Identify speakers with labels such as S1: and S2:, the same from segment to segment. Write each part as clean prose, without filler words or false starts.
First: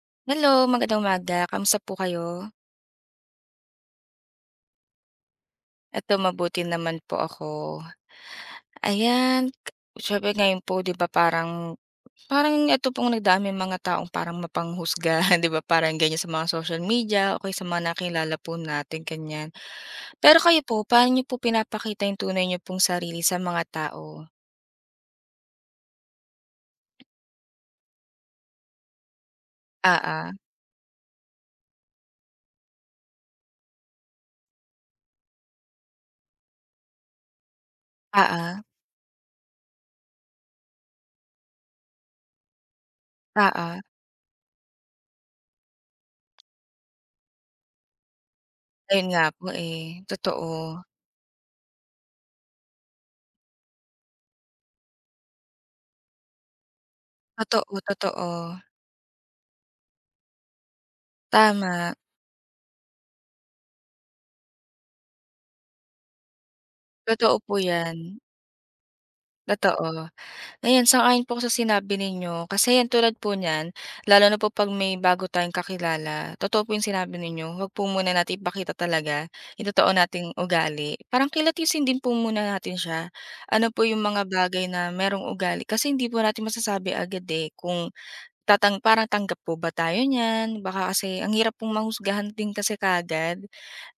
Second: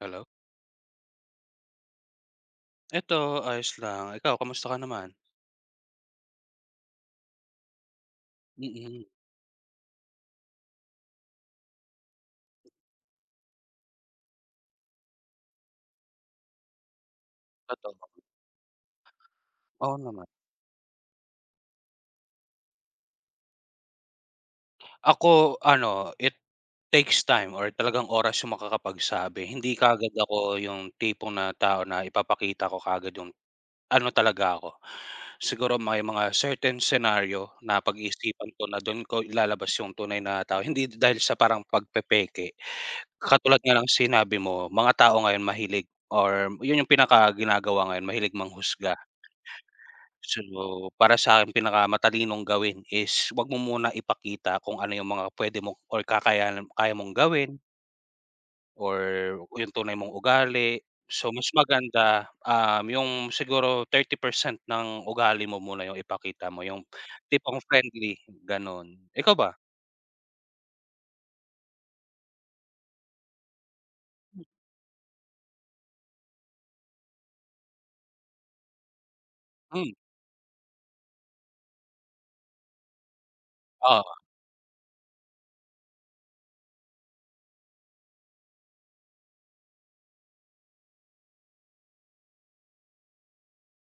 S1: Hello?
S2: Hello, magandang umaga. Kamusta po kayo?
S1: Eto ayos lang, ikaw kamusta ka naman?
S2: Eto mabuti naman po ako.
S1: Mm,
S2: Ayan, siyempre ngayon po 'di ba parang parang eto pong nagdami mga taong parang mapanghusga 'di ba parang ganyan sa mga social media o kaya sa mga
S1: totoo,
S2: nakilala po natin, ganyan.
S1: oo naman.
S2: Pero kayo po, paano niyo po pinapakita yung tunay niyo pong sarili sa mga tao?
S1: Ako ano, it takes time or talagang oras yung makakapagsabi, hindi kaagad
S2: Oo,
S1: ako yung tipong na tao na ipapakita ko kaagad yung ano talaga ako. Siguro may mga certain scenario na pag-iisipan
S2: oo,
S1: ko na dun ko ilalabas yung tunay na tao, hindi dahil sa parang pagpepeke. Katulad nga
S2: oo.
S1: ng sinabi mo, mga tao ngayon mahilig or yun yung pinakaginagawa ngayon, mahilig manghusga.
S2: Ayun nga po, eh, totoo.
S1: So, para sa'kin pinakamatalinong gawin is 'wag mo muna ipakita kung ano yung mga pwede mo or kakayanan kaya mong gawin
S2: Totoo, totoo.
S1: or yung tunay mong ugali. So, mas
S2: Tama,
S1: maganda, yung siguro 30% ng ugali mo muna yung ipakita mo, yung
S2: totoo po
S1: tipong
S2: 'yan,
S1: friendly, gano'n. Ikaw ba?
S2: totoo. Ayan, sang-ayon po ako sa sinabi ninyo. Kasi yan, tulad po niyan, lalo na po 'pag may bago tayong kakilala, totoo po yung sinabi ninyo, huwag po muna natin ipakita talaga yung totoo
S1: Hmm,
S2: nating ugali. Parang kilatisin din po muna natin siya. Ano po yung
S1: oo,
S2: mga bagay na merong ugali kasi hindi po natin masasabi agad, eh, kung tatang parang tanggap po ba tayo niyan? Baka kasi ang hirap pong mahusgahan din kasi kaagad,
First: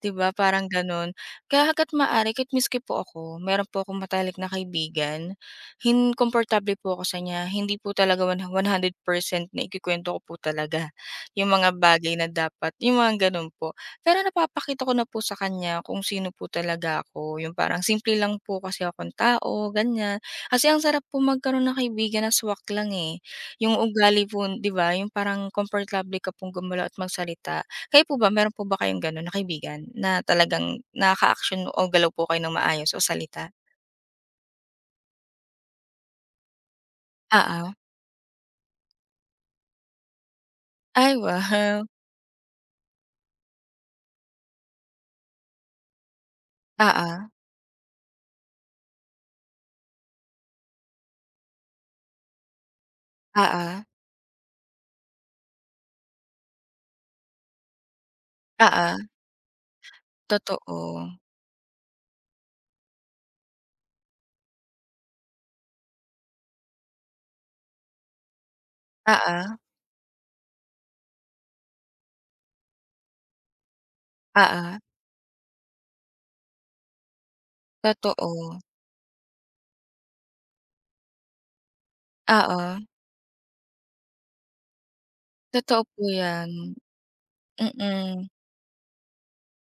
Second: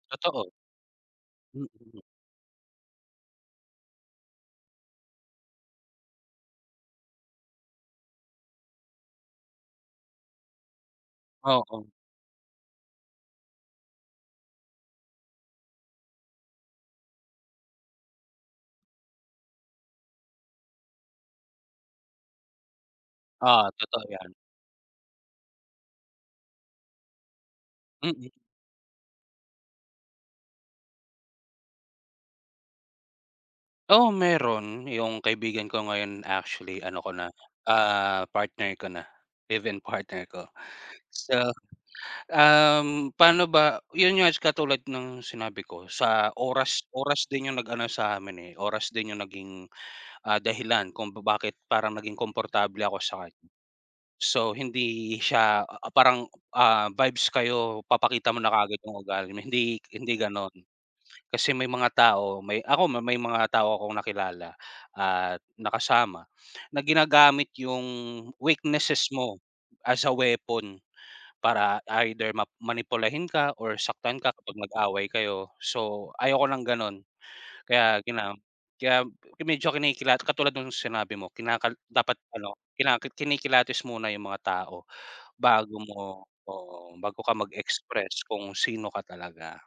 S2: 'di ba,
S1: totoo.
S2: parang gano'n.
S1: Mm,
S2: Kaya
S1: mm,
S2: hangga't
S1: mm.
S2: maaari kahit maski po ako, meron po akong matalik na kaibigan, komportable po ako sa niya. Hindi po talaga one 100% na ikukuwento ko po talaga yung
S1: Oo.
S2: mga
S1: Oo.
S2: bagay na dapat, yung mga gano'n po. Pero napapakita ko na po sa kanya kung sino po talaga ako, yung parang simple lang po kasi akong tao, ganiyan. Kasi ang sarap po magkaroon ng kaibigan na swak lang, eh.
S1: Ah,
S2: Yung
S1: totoo
S2: ugali
S1: 'yan.
S2: po, 'di ba, yung parang komportable ka pong gumalaw at magsalita. Kayo
S1: Mm,
S2: po ba,
S1: mm.
S2: meron po ba kayong gano'n na kaibigan na talagang nakaka-aksyon o galaw po kayo ng maayos o salita?
S1: Oo, meron. Yung kaibigan ko ngayon actually ano ko na,
S2: Oo.
S1: partner ko na, live-in partner ko.
S2: Ay,
S1: So,
S2: wow.
S1: paano ba yun nga katulad ng sinabi ko sa oras
S2: Oo,
S1: oras din yung nag-ano sa'min, eh, oras din yung naging, dahilan kung bakit parang naging komportable ako sa kanya.
S2: oo,
S1: So, hindi siya, parang, vibes kayo papakita mo na kaagad
S2: oo,
S1: yung ugali mo, hindi hindi gano'n.
S2: totoo.
S1: Kasi may mga tao, may mga tao akong nakilala at nakasama na ginagamit yung weaknesses mo
S2: Oo,
S1: as a weapon para either ma manipulahin ka or saktan ka kapag
S2: oo,
S1: nag-away kayo. So, ayoko ng gano'n kaya
S2: totoo.
S1: kaya medyo katulad ng sinabi mo dapat ano,
S2: Oo,
S1: kinikilatis muna yung mga tao
S2: totoo po 'yan,
S1: bago ka mag-express
S2: mm.
S1: kung sino ka talaga.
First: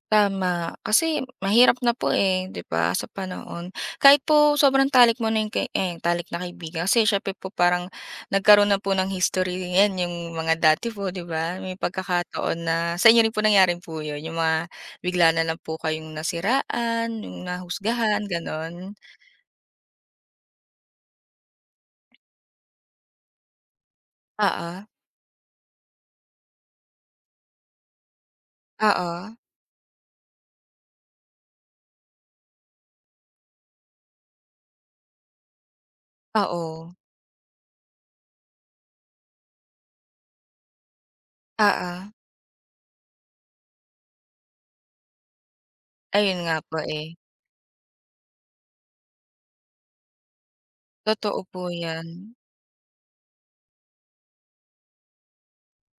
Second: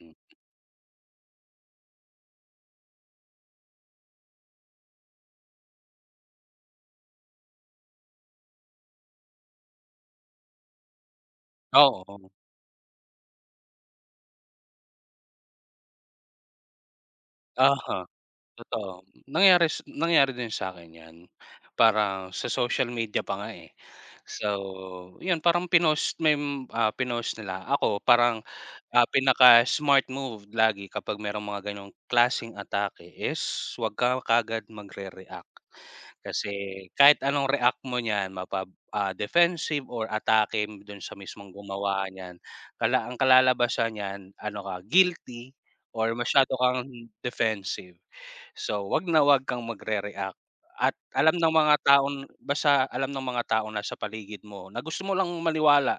S1: Hmm,
S2: Tama, kasi mahirap na po, eh, 'di ba, sa panahon. Kahit po sobrang talik mo na yung talik na kaibigan kasi siyempre po parang nagkaroon na po ng history 'yan yung mga dati po, 'di ba? May
S1: oo,
S2: pagkakataon na sa inyo rin po nangyari po yun, yung mga bigla na lang po kayong nasiraan, yung
S1: oo.
S2: nahusgahan, gano'n?
S1: Totoo. Nangyari din sa akin 'yan. Parang sa social media pa nga, eh. So,
S2: Oo,
S1: 'yun parang pinost nila. Ako parang,
S2: oo,
S1: pinaka-smart move lagi kapag merong mga gano'ng klaseng atake is huwag ka kaagad magre-react. Kasi
S2: oo,
S1: kahit anong react mo niyan defensive or atake do'n sa mismong
S2: oo.
S1: gumawa niyan, ang kalalabasan niyan ano ka, guilty or
S2: Ayun
S1: masyado
S2: nga po,
S1: kang
S2: eh.
S1: defensive. So, 'wag na 'wag kang magre-react at alam
S2: Totoo
S1: ng
S2: po
S1: mga
S2: 'yan.
S1: taon basta alam ng mga tao na sa paligid mo na gusto mo lang maniwala,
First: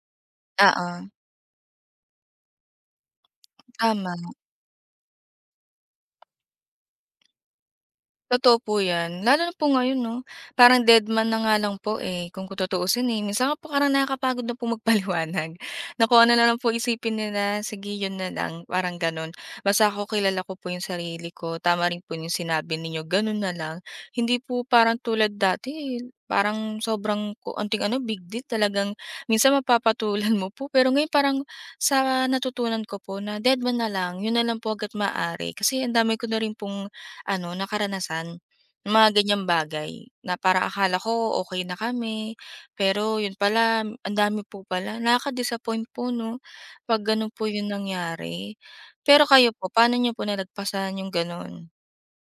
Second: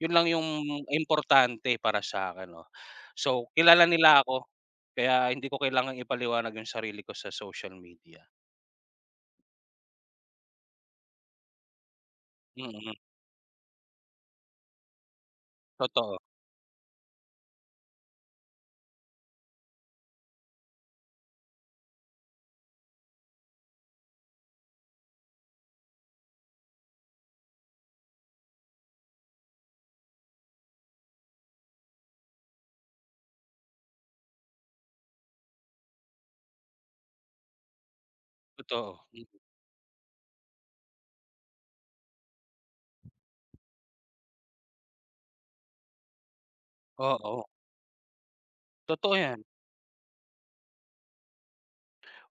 S1: 'yun lang yung
S2: Oo,
S1: importante para sa akin 'no. So, kilala
S2: tama.
S1: nila ako, kaya hindi ko kailangang ipaliwanag yung sarili ko sa social media.
S2: Totoo po 'yan, lalo na po ngayon 'no, parang dead man na nga lang po, eh, kung
S1: Mm, mm,
S2: tutuusin, eh. Minsan nga po parang nakakapagod na po magpaliwanag, na
S1: totoo,
S2: kung ano na lang po isipin nila, sige yun na lang, parang gano'n. Basta ako kilala ko po yung sarili ko, tama rin po yung sinabi ninyo, ganun na lang. Hindi po parang tulad dati, eh, parang sobrang konting ano, big deal talagang minsan mapapatulan mo po. Pero ngayon parang sa natutunan ko po na dead man na lang, yun na lang po agad maaari. Kasi ang dami ko na rin pong ano, karanasan, ng
S1: totoo.
S2: mga
S1: Hmm,
S2: ganyang bagay na para akala ko okay na kami, pero yun pala ang dami po pala. Nakaka-disappoint po 'no, 'pag ganun
S1: oo,
S2: po yung nangyari.
S1: totoo
S2: Pero
S1: 'yan.
S2: kayo po, paano niyo po nalagpasan yung ganun?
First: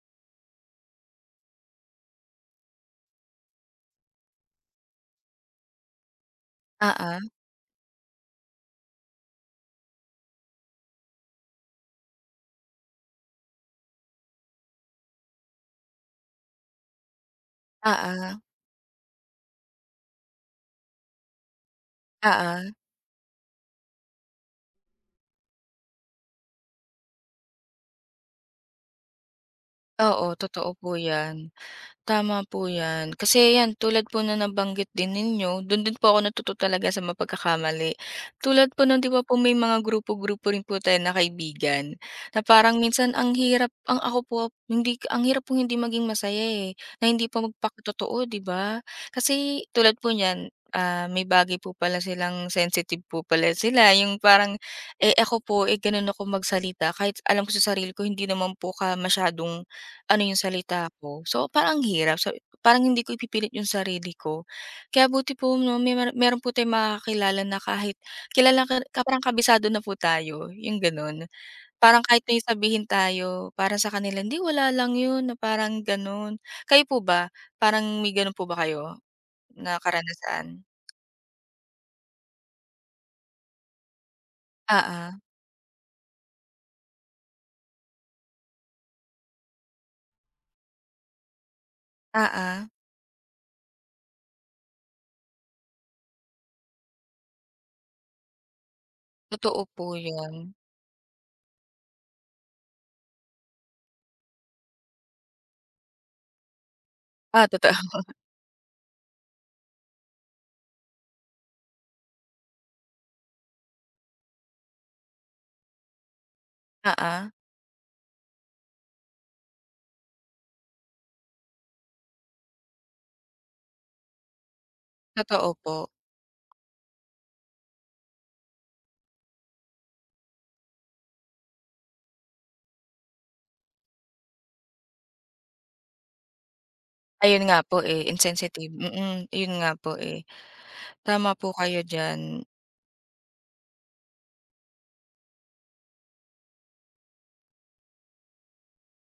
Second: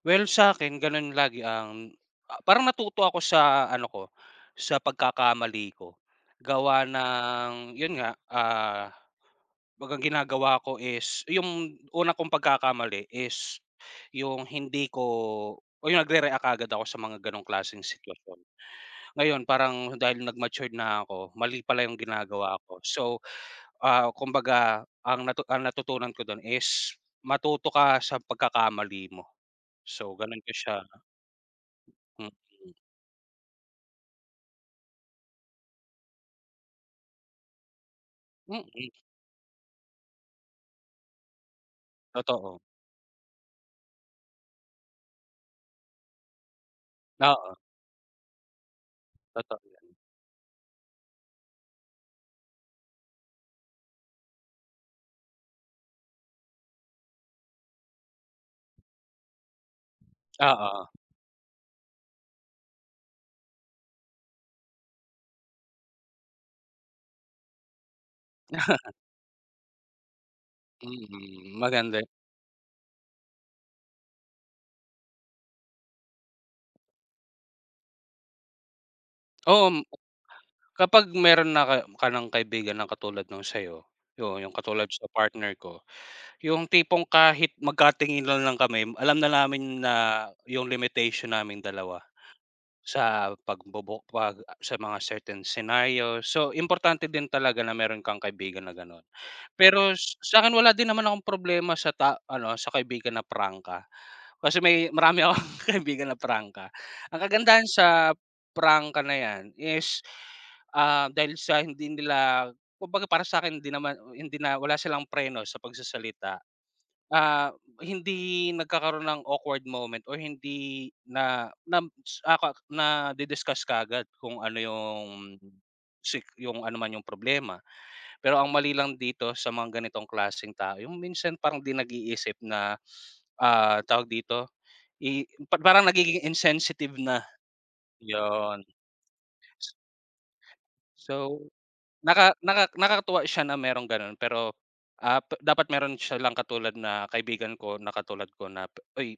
S1: Well, sa akin gano'n lagi ang parang natuto ako sa ano ko, sa pagkakamali ko gawa
S2: Oo,
S1: ng 'yun nga, ah 'Baga ginagawa ko is yung una kong pagkakamali is yung hindi ko o yung nagre-react kaagad ako sa mga gano'ng klaseng sitwasyon.
S2: oo,
S1: Ngayon parang dahil nag-matured na ako, mali pala yung ginagawa
S2: oo.
S1: ko. So, kumbaga ang natutunan ko dun is matuto ka sa pagkakamali mo. So
S2: Oo,
S1: ganun ko siya
S2: totoo po yan.
S1: hmm,
S2: Tama po 'yan. Kasi 'yan, tulad po na nabanggit din ninyo, do'n din po ako natuto talaga sa mapagkakamali.
S1: mm,
S2: Tulad po
S1: mm,
S2: no'n 'di ba po may mga grupo-grupo rin po tayo na kaibigan, na
S1: totoo.
S2: parang minsan ang hirap ang ako po hindi ang hirap po hindi maging masaya, eh, na hindi pa
S1: Oo,
S2: magpakatotoo 'di ba?
S1: totoo
S2: Kasi
S1: yan.
S2: tulad po niyan, ah, may bagay po pala silang sensitive po pala sila, yung parang, eh, ako po, eh, gano'n ako magsalita kahit alam ko sa sarili ko hindi naman po ka masyadong ano yung
S1: Oo,
S2: salita ko. So, parang ang hirap so parang hindi ko ipipilit yung sarili ko. Kaya buti po 'no may meron meron po tayong makakakilala na kahit kilala ka ka parang kabisado na po tayo, yung gano'n.
S1: mm, maganda.
S2: Parang kahit may sabihin tayo, para sa kanila, "Hindi, wala lang yun," na parang gano'n. Kayo po ba, parang may gano'n po ba kayo
S1: Oo,
S2: na karanasan?
S1: kapag meron na ka ka ng kaibigan na katulad nung sa'yo, yun yung katulad sa
S2: Oo,
S1: partner ko, yung tipong kahit magkatingin lang lang kami alam na namin na yung limitation naming dalawa
S2: oo.
S1: sa pagbubu pag sa mga certain scenario. So, importante din talaga na meron kang kaibigan na gano'n.
S2: Totoo po
S1: Pero
S2: yun.
S1: sa'kin wala din naman akong problema sa sa kaibigan na prangka. Kasi may marami akong kaibigan na prangka. Ang
S2: Ah,
S1: kagandahan
S2: totoo,
S1: sa prangka na 'yan is, dahil sa hindi nila kumbaga para sa'kin hindi naman hindi na wala silang preno sa pagsasalita.
S2: oo.
S1: Ah, hindi nagkakaroon ng awkward moment or hindi na na ah, ka nadi-discuss kaagad kung ano yung
S2: Totoo po.
S1: yung ano man yung problema. Pero ang mali lang dito sa mga ganitong klaseng tao, yung minsan parang 'di nag-iisip na, tawag dito, i pa parang nagiging insensitive na,
S2: Ayun nga po, eh,
S1: yun.
S2: insensitive. Mm, yun nga po, eh. Tama
S1: So,
S2: po kayo
S1: naka
S2: diyan.
S1: naka nakakatuwa siya na merong gano'n pero, dapat meron siya lang katulad na kaibigan ko na katulad ko na, oy,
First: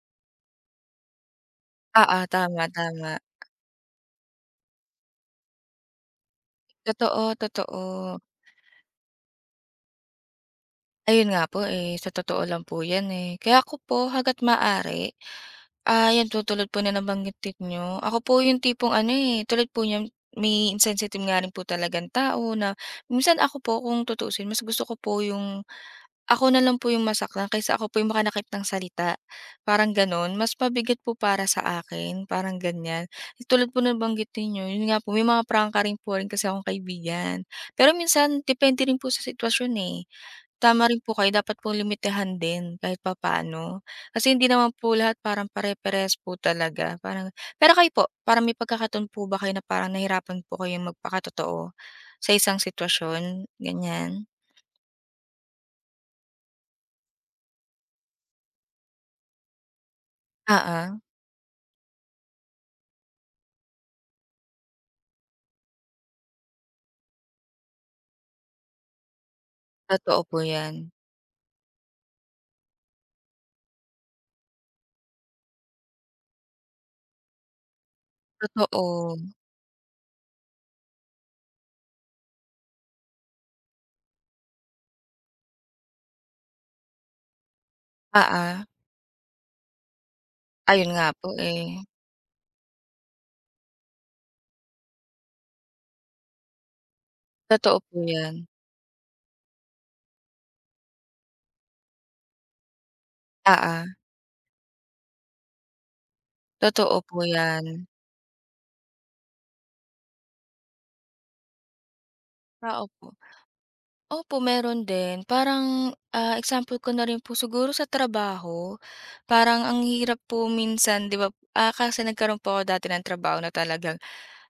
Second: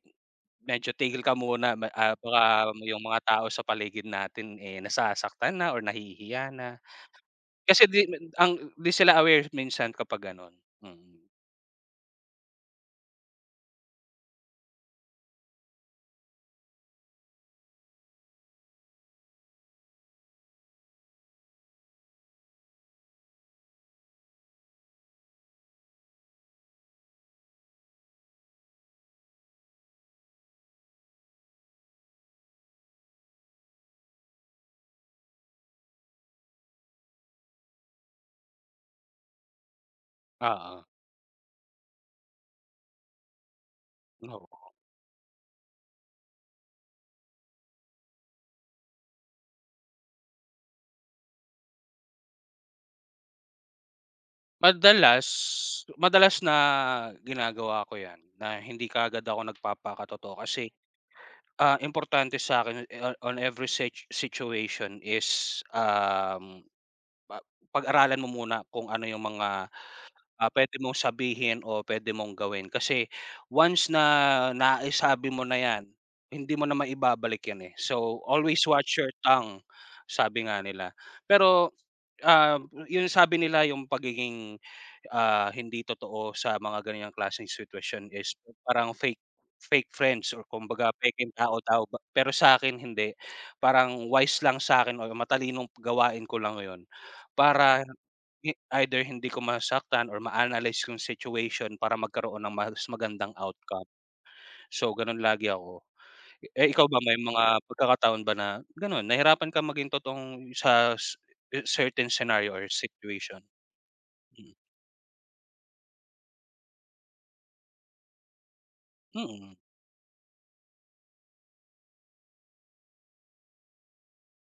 S1: medyo tigil ka muna
S2: Oo, tama,
S1: baka yung
S2: tama.
S1: mga tao sa paligid natin, eh, nasasaktan na or nahihiya na."
S2: Totoo,
S1: Kasi
S2: totoo.
S1: ang 'di sila aware minsan kapag gano'n, mm.
S2: Ayun nga po, eh, sa totoo lang po 'yan, eh. Kaya ako po hangga't maaari, ah, 'yan po tulad po na nabanggit niyo, ako po yung tipong ano, eh, tulad po niyan may insensitive nga rin po talagang tao na minsan ako po kung tutuusin mas gusto ko po yung ako na lang po yung masaktan kaysa ako po yung makanakip ng salita, parang gano'n. Mas mabigat po para sa akin, parang ganyan. Eh, tulad po nabanggit ninyo, yun nga po may mga prangka rin po rin kasi akong kaibigan. Pero minsan depende rin po sa sitwasyon, eh.
S1: Oo.
S2: Tama rin po kayo dapat po limitahan din kahit papaano. Kasi hindi
S1: Oo.
S2: naman po lahat parang pare pares po talaga, parang pero kayo po, parang may pagkakataon po ba kayo na parang nahirapan po kayong magpakatotoo sa isang sitwasyon, ganiyan?
S1: Madalas madalas na ginagawa ko 'yan, na hindi kaagad ako nagpapakatotoo kasi,
S2: Oo,
S1: importante sa'kin on every situation is, um, pa pag-aralan mo muna kung ano yung mga,
S2: totoo po 'yan.
S1: puwede mong sabihin o pwede mong gawin. Kasi once na naisabi mo na 'yan, hindi mo na maibabalik 'yan, eh. So, always watch your
S2: Totoo,
S1: tongue, sabi nga nila. Pero, ah, yung sabi nila yung pagiging hindi totoo sa mga ganiyang klaseng sitwasyon is
S2: oo.
S1: parang fake fake friends or kumbaga
S2: Ayun nga po,
S1: pekeng
S2: eh.
S1: tao-tao ba pero sa akin hindi. Parang wise lang sa sa'kin or matalinong gawain ko lang yon
S2: Totoo
S1: para
S2: po 'yan.
S1: i either hindi ko masaktan or ma-analyze yung situation para magkaroon ng mas magandang
S2: Oo,
S1: outcome. So, ganun lagi ako. Eh, ikaw
S2: totoo
S1: ba
S2: po
S1: may mga
S2: 'yan.
S1: pagkakataon ba na ganun, nahirapan kang maging totoong sa s certain scenario or
S2: Oo po.
S1: situation?
S2: Opo,
S1: Hmm,
S2: meron din. Parang, ah, example ko na rin po siguro sa trabaho.
S1: mm.
S2: Parang ang hirap po minsan 'di ba, ah, kasi nagkaroon po ako dati ng trabaho na talagang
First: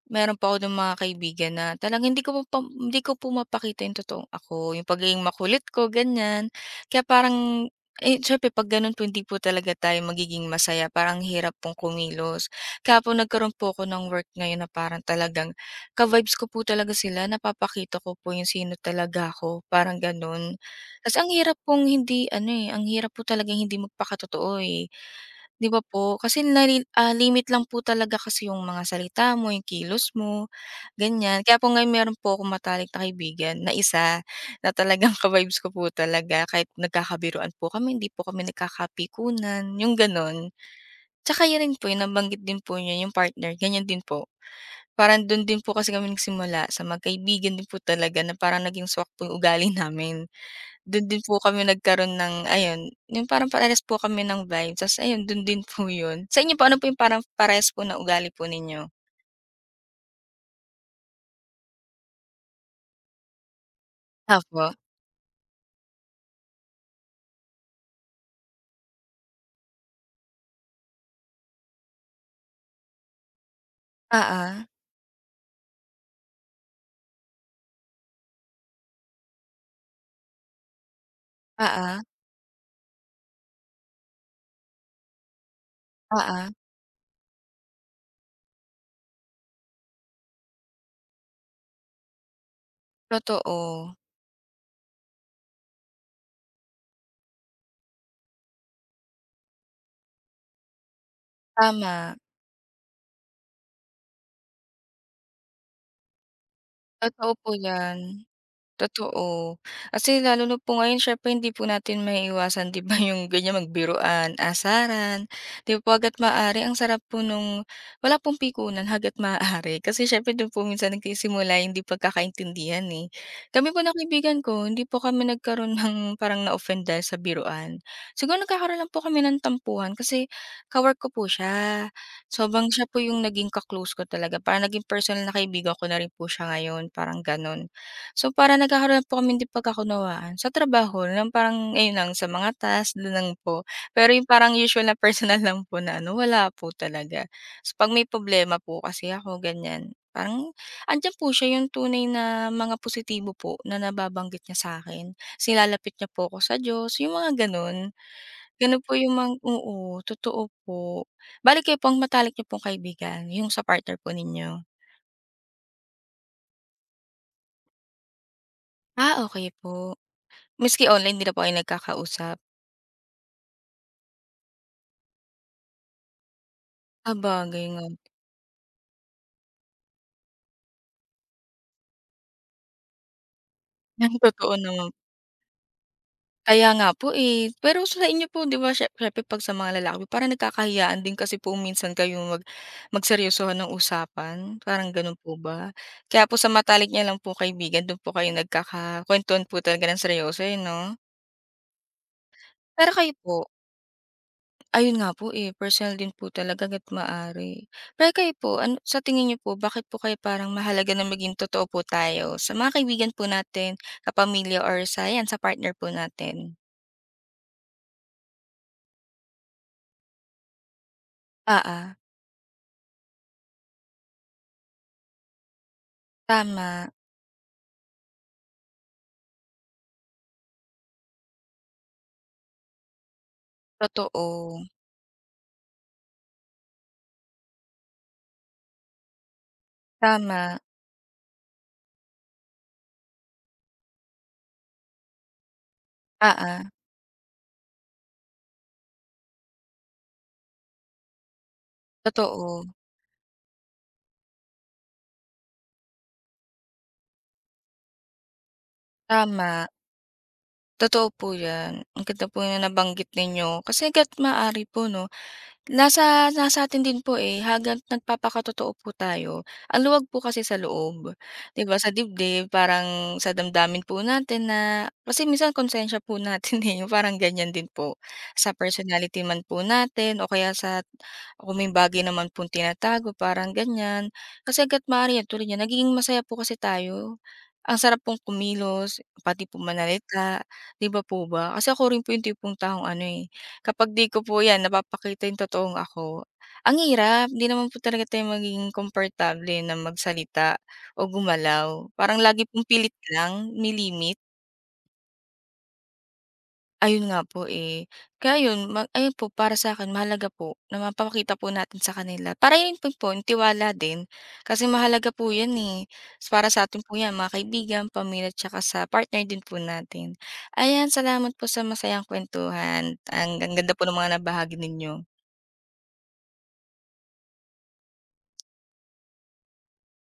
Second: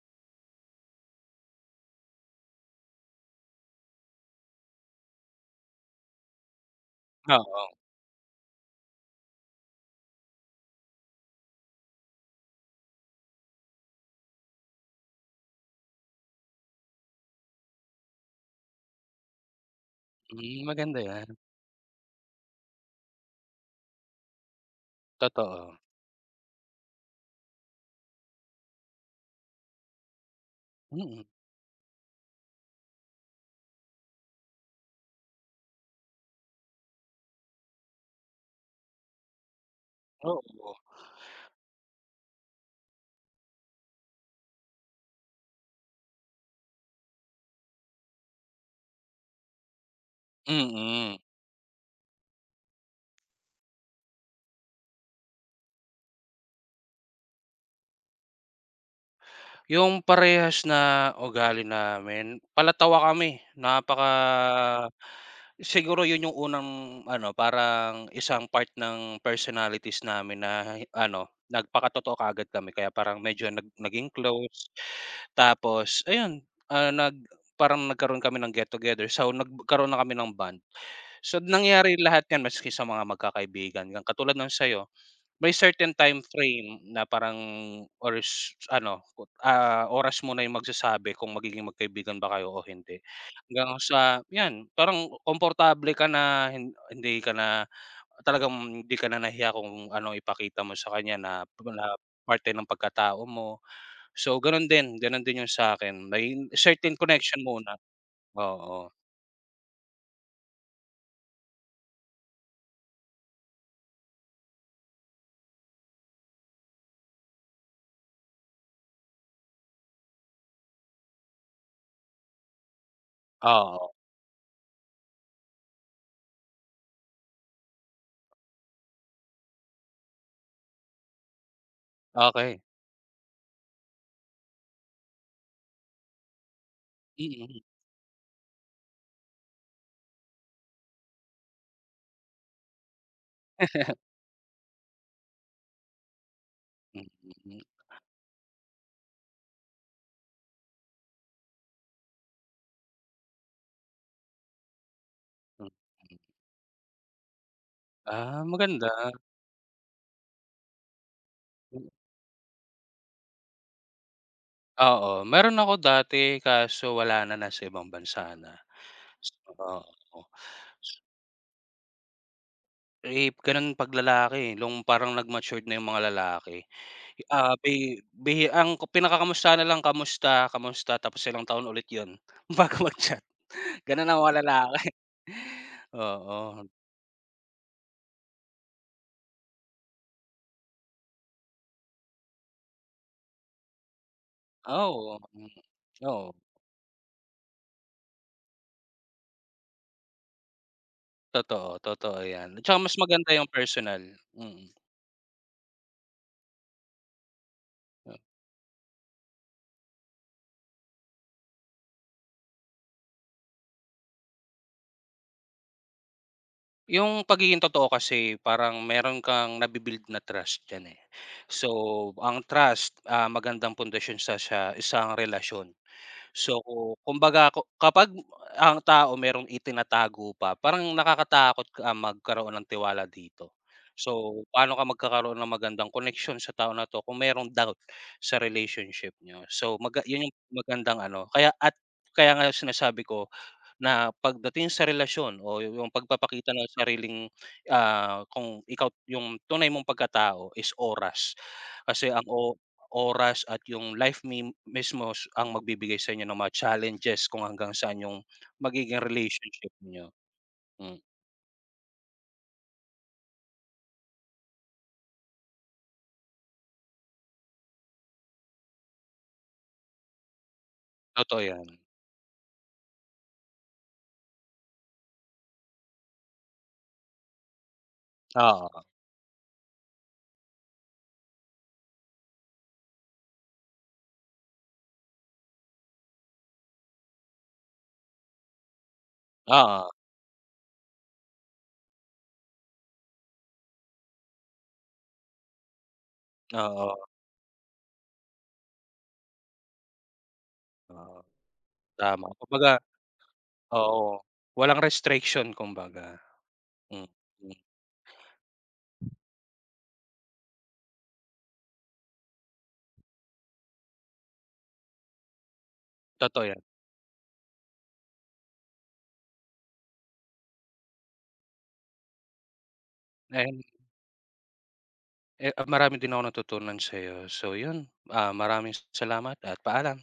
S2: meron pa ako dun mga kaibigan na talagang hindi ko pumapakita yung totoong ako, yung pagiging makulit ko, ganyan. Kaya parang
S1: Oo.
S2: eh, siyempre 'pag gano'n po hindi po talaga tayo magiging masaya, parang hirap pong kumilos. Kaya po nagkaroon po ako ng work ngayon na parang talagang ka-vibes ko po talaga sila, napapakita ko po yung sino talaga ako, parang gano'n.
S1: Hmm, maganda
S2: Kasi ang
S1: 'yan,
S2: hirap pong hindi ano, eh, ang hirap po talaga hindi magpakatotoo, eh. 'Di
S1: totoo.
S2: ba po? Kasi limit lang po talaga kasi yung mga salita mo, yung kilos mo,
S1: Mm,
S2: ganyan. Kaya po ngayon meron po akong matalik na kaibigan na isa na talagang ka-vibes ko po talaga kahit nagkakabiruan po kami, hindi po kami nagkakapikunan, yung gano'n.
S1: oo,
S2: Tsaka yun rin po, yung nabanggit din po niya yung partner, ganyan din po. Parang don din po kasi kami nagsimula sa magkaibigan din po talaga na parang naging swak po yung ugali namin. Do'n
S1: mm.
S2: din po kami nagkaroon ng ayun, yung parang parehas po kami ng vibe ta's ayun do'n din po 'yun. Sa inyo po ano po yung parang parehas po na ugali po ninyo?
S1: Yung parehas na ugali namin, palatawa kami, napaka
S2: Opo,
S1: siguro 'yun yung unang ano, parang isang part ng personalities namin na ano, nagpakatotoo kaagad kami kaya parang medyo naging
S2: oo,
S1: close. Tapos ayun, ah, nag parang nagkaroon kami ng get together, so nagkaroon na kami ng bond. So nangyari
S2: oo,
S1: lahat 'yan maski sa mga magkakaibigan, katulad ng sa'yo. May certain time
S2: oo,
S1: frame na parang oras ano, oras mo na yung magsasabi kung magiging magkaibigan ba kayo o hindi. Hanggang
S2: totoo,
S1: sa 'yan, parang komportable ka na talagang hindi ka na nahiya kung ano ipakita mo sa kanya na na
S2: tama,
S1: parte ng pagkatao mo. So, gano'n din yung sa'kin. May certain
S2: totoo
S1: connection
S2: po
S1: muna.
S2: 'yan.
S1: Oo,
S2: Totoo. Kasi lalo na po ngayon siyempre hindi po natin maiiwasan 'di ba yung ganyan magbiruan, asaran, 'di ba po hagat maaari ang sarap po nung wala pong pikunan hangga't maaari. Kasi siyempre dun po minsan nagsisimula yung 'di pagkakaintindihan, eh. Kami po
S1: oo.
S2: ng kaibigan ko hindi po kami nagkaroon ng parang na-offend dahil sa biruan. Siguro nagkakaroon lang po kami ng tampuhan kasi ka ko po siya.
S1: Okey.
S2: Sobrang siya po yung naging ka ko talaga, parang naging personal na kaibigan ko na rin po siya ngayon, parang
S1: Mm,
S2: gano'n. So, para nagkakaroon po kami ng pagkakunawaan sa trabaho ng parang ayun lang sa mga task do'n lang po. Pero yung parang usual na personal lang po na ano, wala po
S1: mm,
S2: talaga.
S1: mm.
S2: So, 'pag may problema po kasi ako ganyan, parang andiyan po siya yung tunay na mga positibo po na nababanggit niya sa'kin. Ta's
S1: Mm, mm,
S2: nilalapit niya po
S1: mm.
S2: ako sa Diyos, yung mga gano'n.
S1: Ah,
S2: Gano'n
S1: maganda.
S2: po yung mga oo, totoo po. Bale kayo po ang matalik niyo pong kaibigan, yung sa partner po ninyo?
S1: Oo, meron ako dati kaso wala na, nasa ibang bansa na.
S2: Ah, okey po.
S1: Oo,
S2: Maski online 'di na po kayo nagkakausap?
S1: eh, gano'n 'pag lalaki, eh, nung parang nag-matured na yung mga lalaki, ah,
S2: Sabagay nga,
S1: bi bihi ang pinakakamusta na lang, "Kamusta, kamusta?" Tapos ilang taon ulit 'yun bago mag-chat, gano'n
S2: ng
S1: ang mga
S2: totoo
S1: lalaki.
S2: naman.
S1: Oo,
S2: Kaya nga po, eh. Pero sa inyo po 'di ba siyempre 'pag sa mga lalaki parang nagkakahiyaan din kasi po minsan kayong magseryosohan ng usapan, parang gano'n
S1: oo,
S2: po
S1: hmm,
S2: ba? Kaya
S1: oo,
S2: po sa matalik niyo lang po kaibigan do'n po kayo nagkakakuwentuhan po talaga ng seryoso, eh, 'no?
S1: totoo, totoo 'yan. At saka
S2: Pero
S1: mas
S2: kayo
S1: maganda yung
S2: po,
S1: personal, mm.
S2: ayun nga po, eh, personal din po talaga hangga't maaari. Pero kayo po, ano sa tingin niyo po bakit po kayo parang mahalaga na maging totoo po tayo sa mga kaibigan po natin, kapamilya or sa 'yan, sa partner po natin?
S1: Yung pagiging totoo kasi parang meron kang nabi na trust diyan, eh. So,
S2: Oo,
S1: ang trust, magandang pundasyon sa isang relasyon. So,
S2: tama,
S1: kumbaga kapag ang tao merong itinatago pa, parang nakakatakot ka magkaroon ng tiwala dito. So,
S2: totoo,
S1: paano ka magkakaroon ng magandang connection sa tao na 'to kung merong doubt sa relationship niyo? So, maga 'yun yung
S2: tama,
S1: magandang ano, kaya at kaya nga sinasabi ko na pagdating sa relasyon o yung pagpapakita
S2: oo,
S1: ng sariling, kung ikaw yung tunay mong pagkatao is oras. Kasi ang o
S2: totoo,
S1: oras at yung life mi mismo s- ang magbibigay sa inyo ng mga challenges kung hanggang saan yung magiging
S2: tama,
S1: relationship niyo. Hmm,
S2: totoo po 'yan. Ang ganda po ng nabanggit ninyo kasi hangga't maaari po 'no, Nasa nasa atin din po, eh, hangga't nagpapakatotoo po tayo. Ang luwag po kasi sa loob,
S1: totoo
S2: 'di
S1: 'yan.
S2: ba, sa dibdib parang sa damdamin po natin na kasi minsan konsensiya po natin, eh, yung parang ganyan din po. Sa
S1: Oo,
S2: personality man po natin o kaya sa kung may bagay naman pong tinatago parang ganyan. Kasi hangga't maaari yan tulad niyan nagiging masaya po kasi tayo. Ang sarap pong kumilos, pati po
S1: oo,
S2: manalita, 'di ba po ba? Kasi ako rin po yung tipong taong ano, eh, kapag 'di ko po 'yan napapakita yung totoong ako, ang
S1: oo,
S2: hirap. 'Di naman po talaga tayo magiging komportable na magsalita o
S1: oo,
S2: gumalaw. Parang
S1: tama.
S2: lagi pong
S1: Kumbaga
S2: pilit lang, may
S1: oo, walang restriction kumbaga.
S2: Ayun
S1: Mm,
S2: nga po,
S1: hmm,
S2: eh. Kaya 'yun, ayun po para sa sa'kin mahalaga po na mapapakita po natin sa kanila. Para 'yun din po yung tiwala din, kasi mahalaga po 'yan, eh. So,
S1: totoo
S2: para
S1: 'yan.
S2: sa'tin po 'yan, mga kaibigan, pamilya, tsaka sa partner din po natin. Ayan, salamat po sa masayang kuwentuhan. Ang
S1: Eh
S2: ganda po ng mga nabahagi ninyo.
S1: Eh, marami din ako natutunan sa'yo. So yun, maraming salamat at paalam.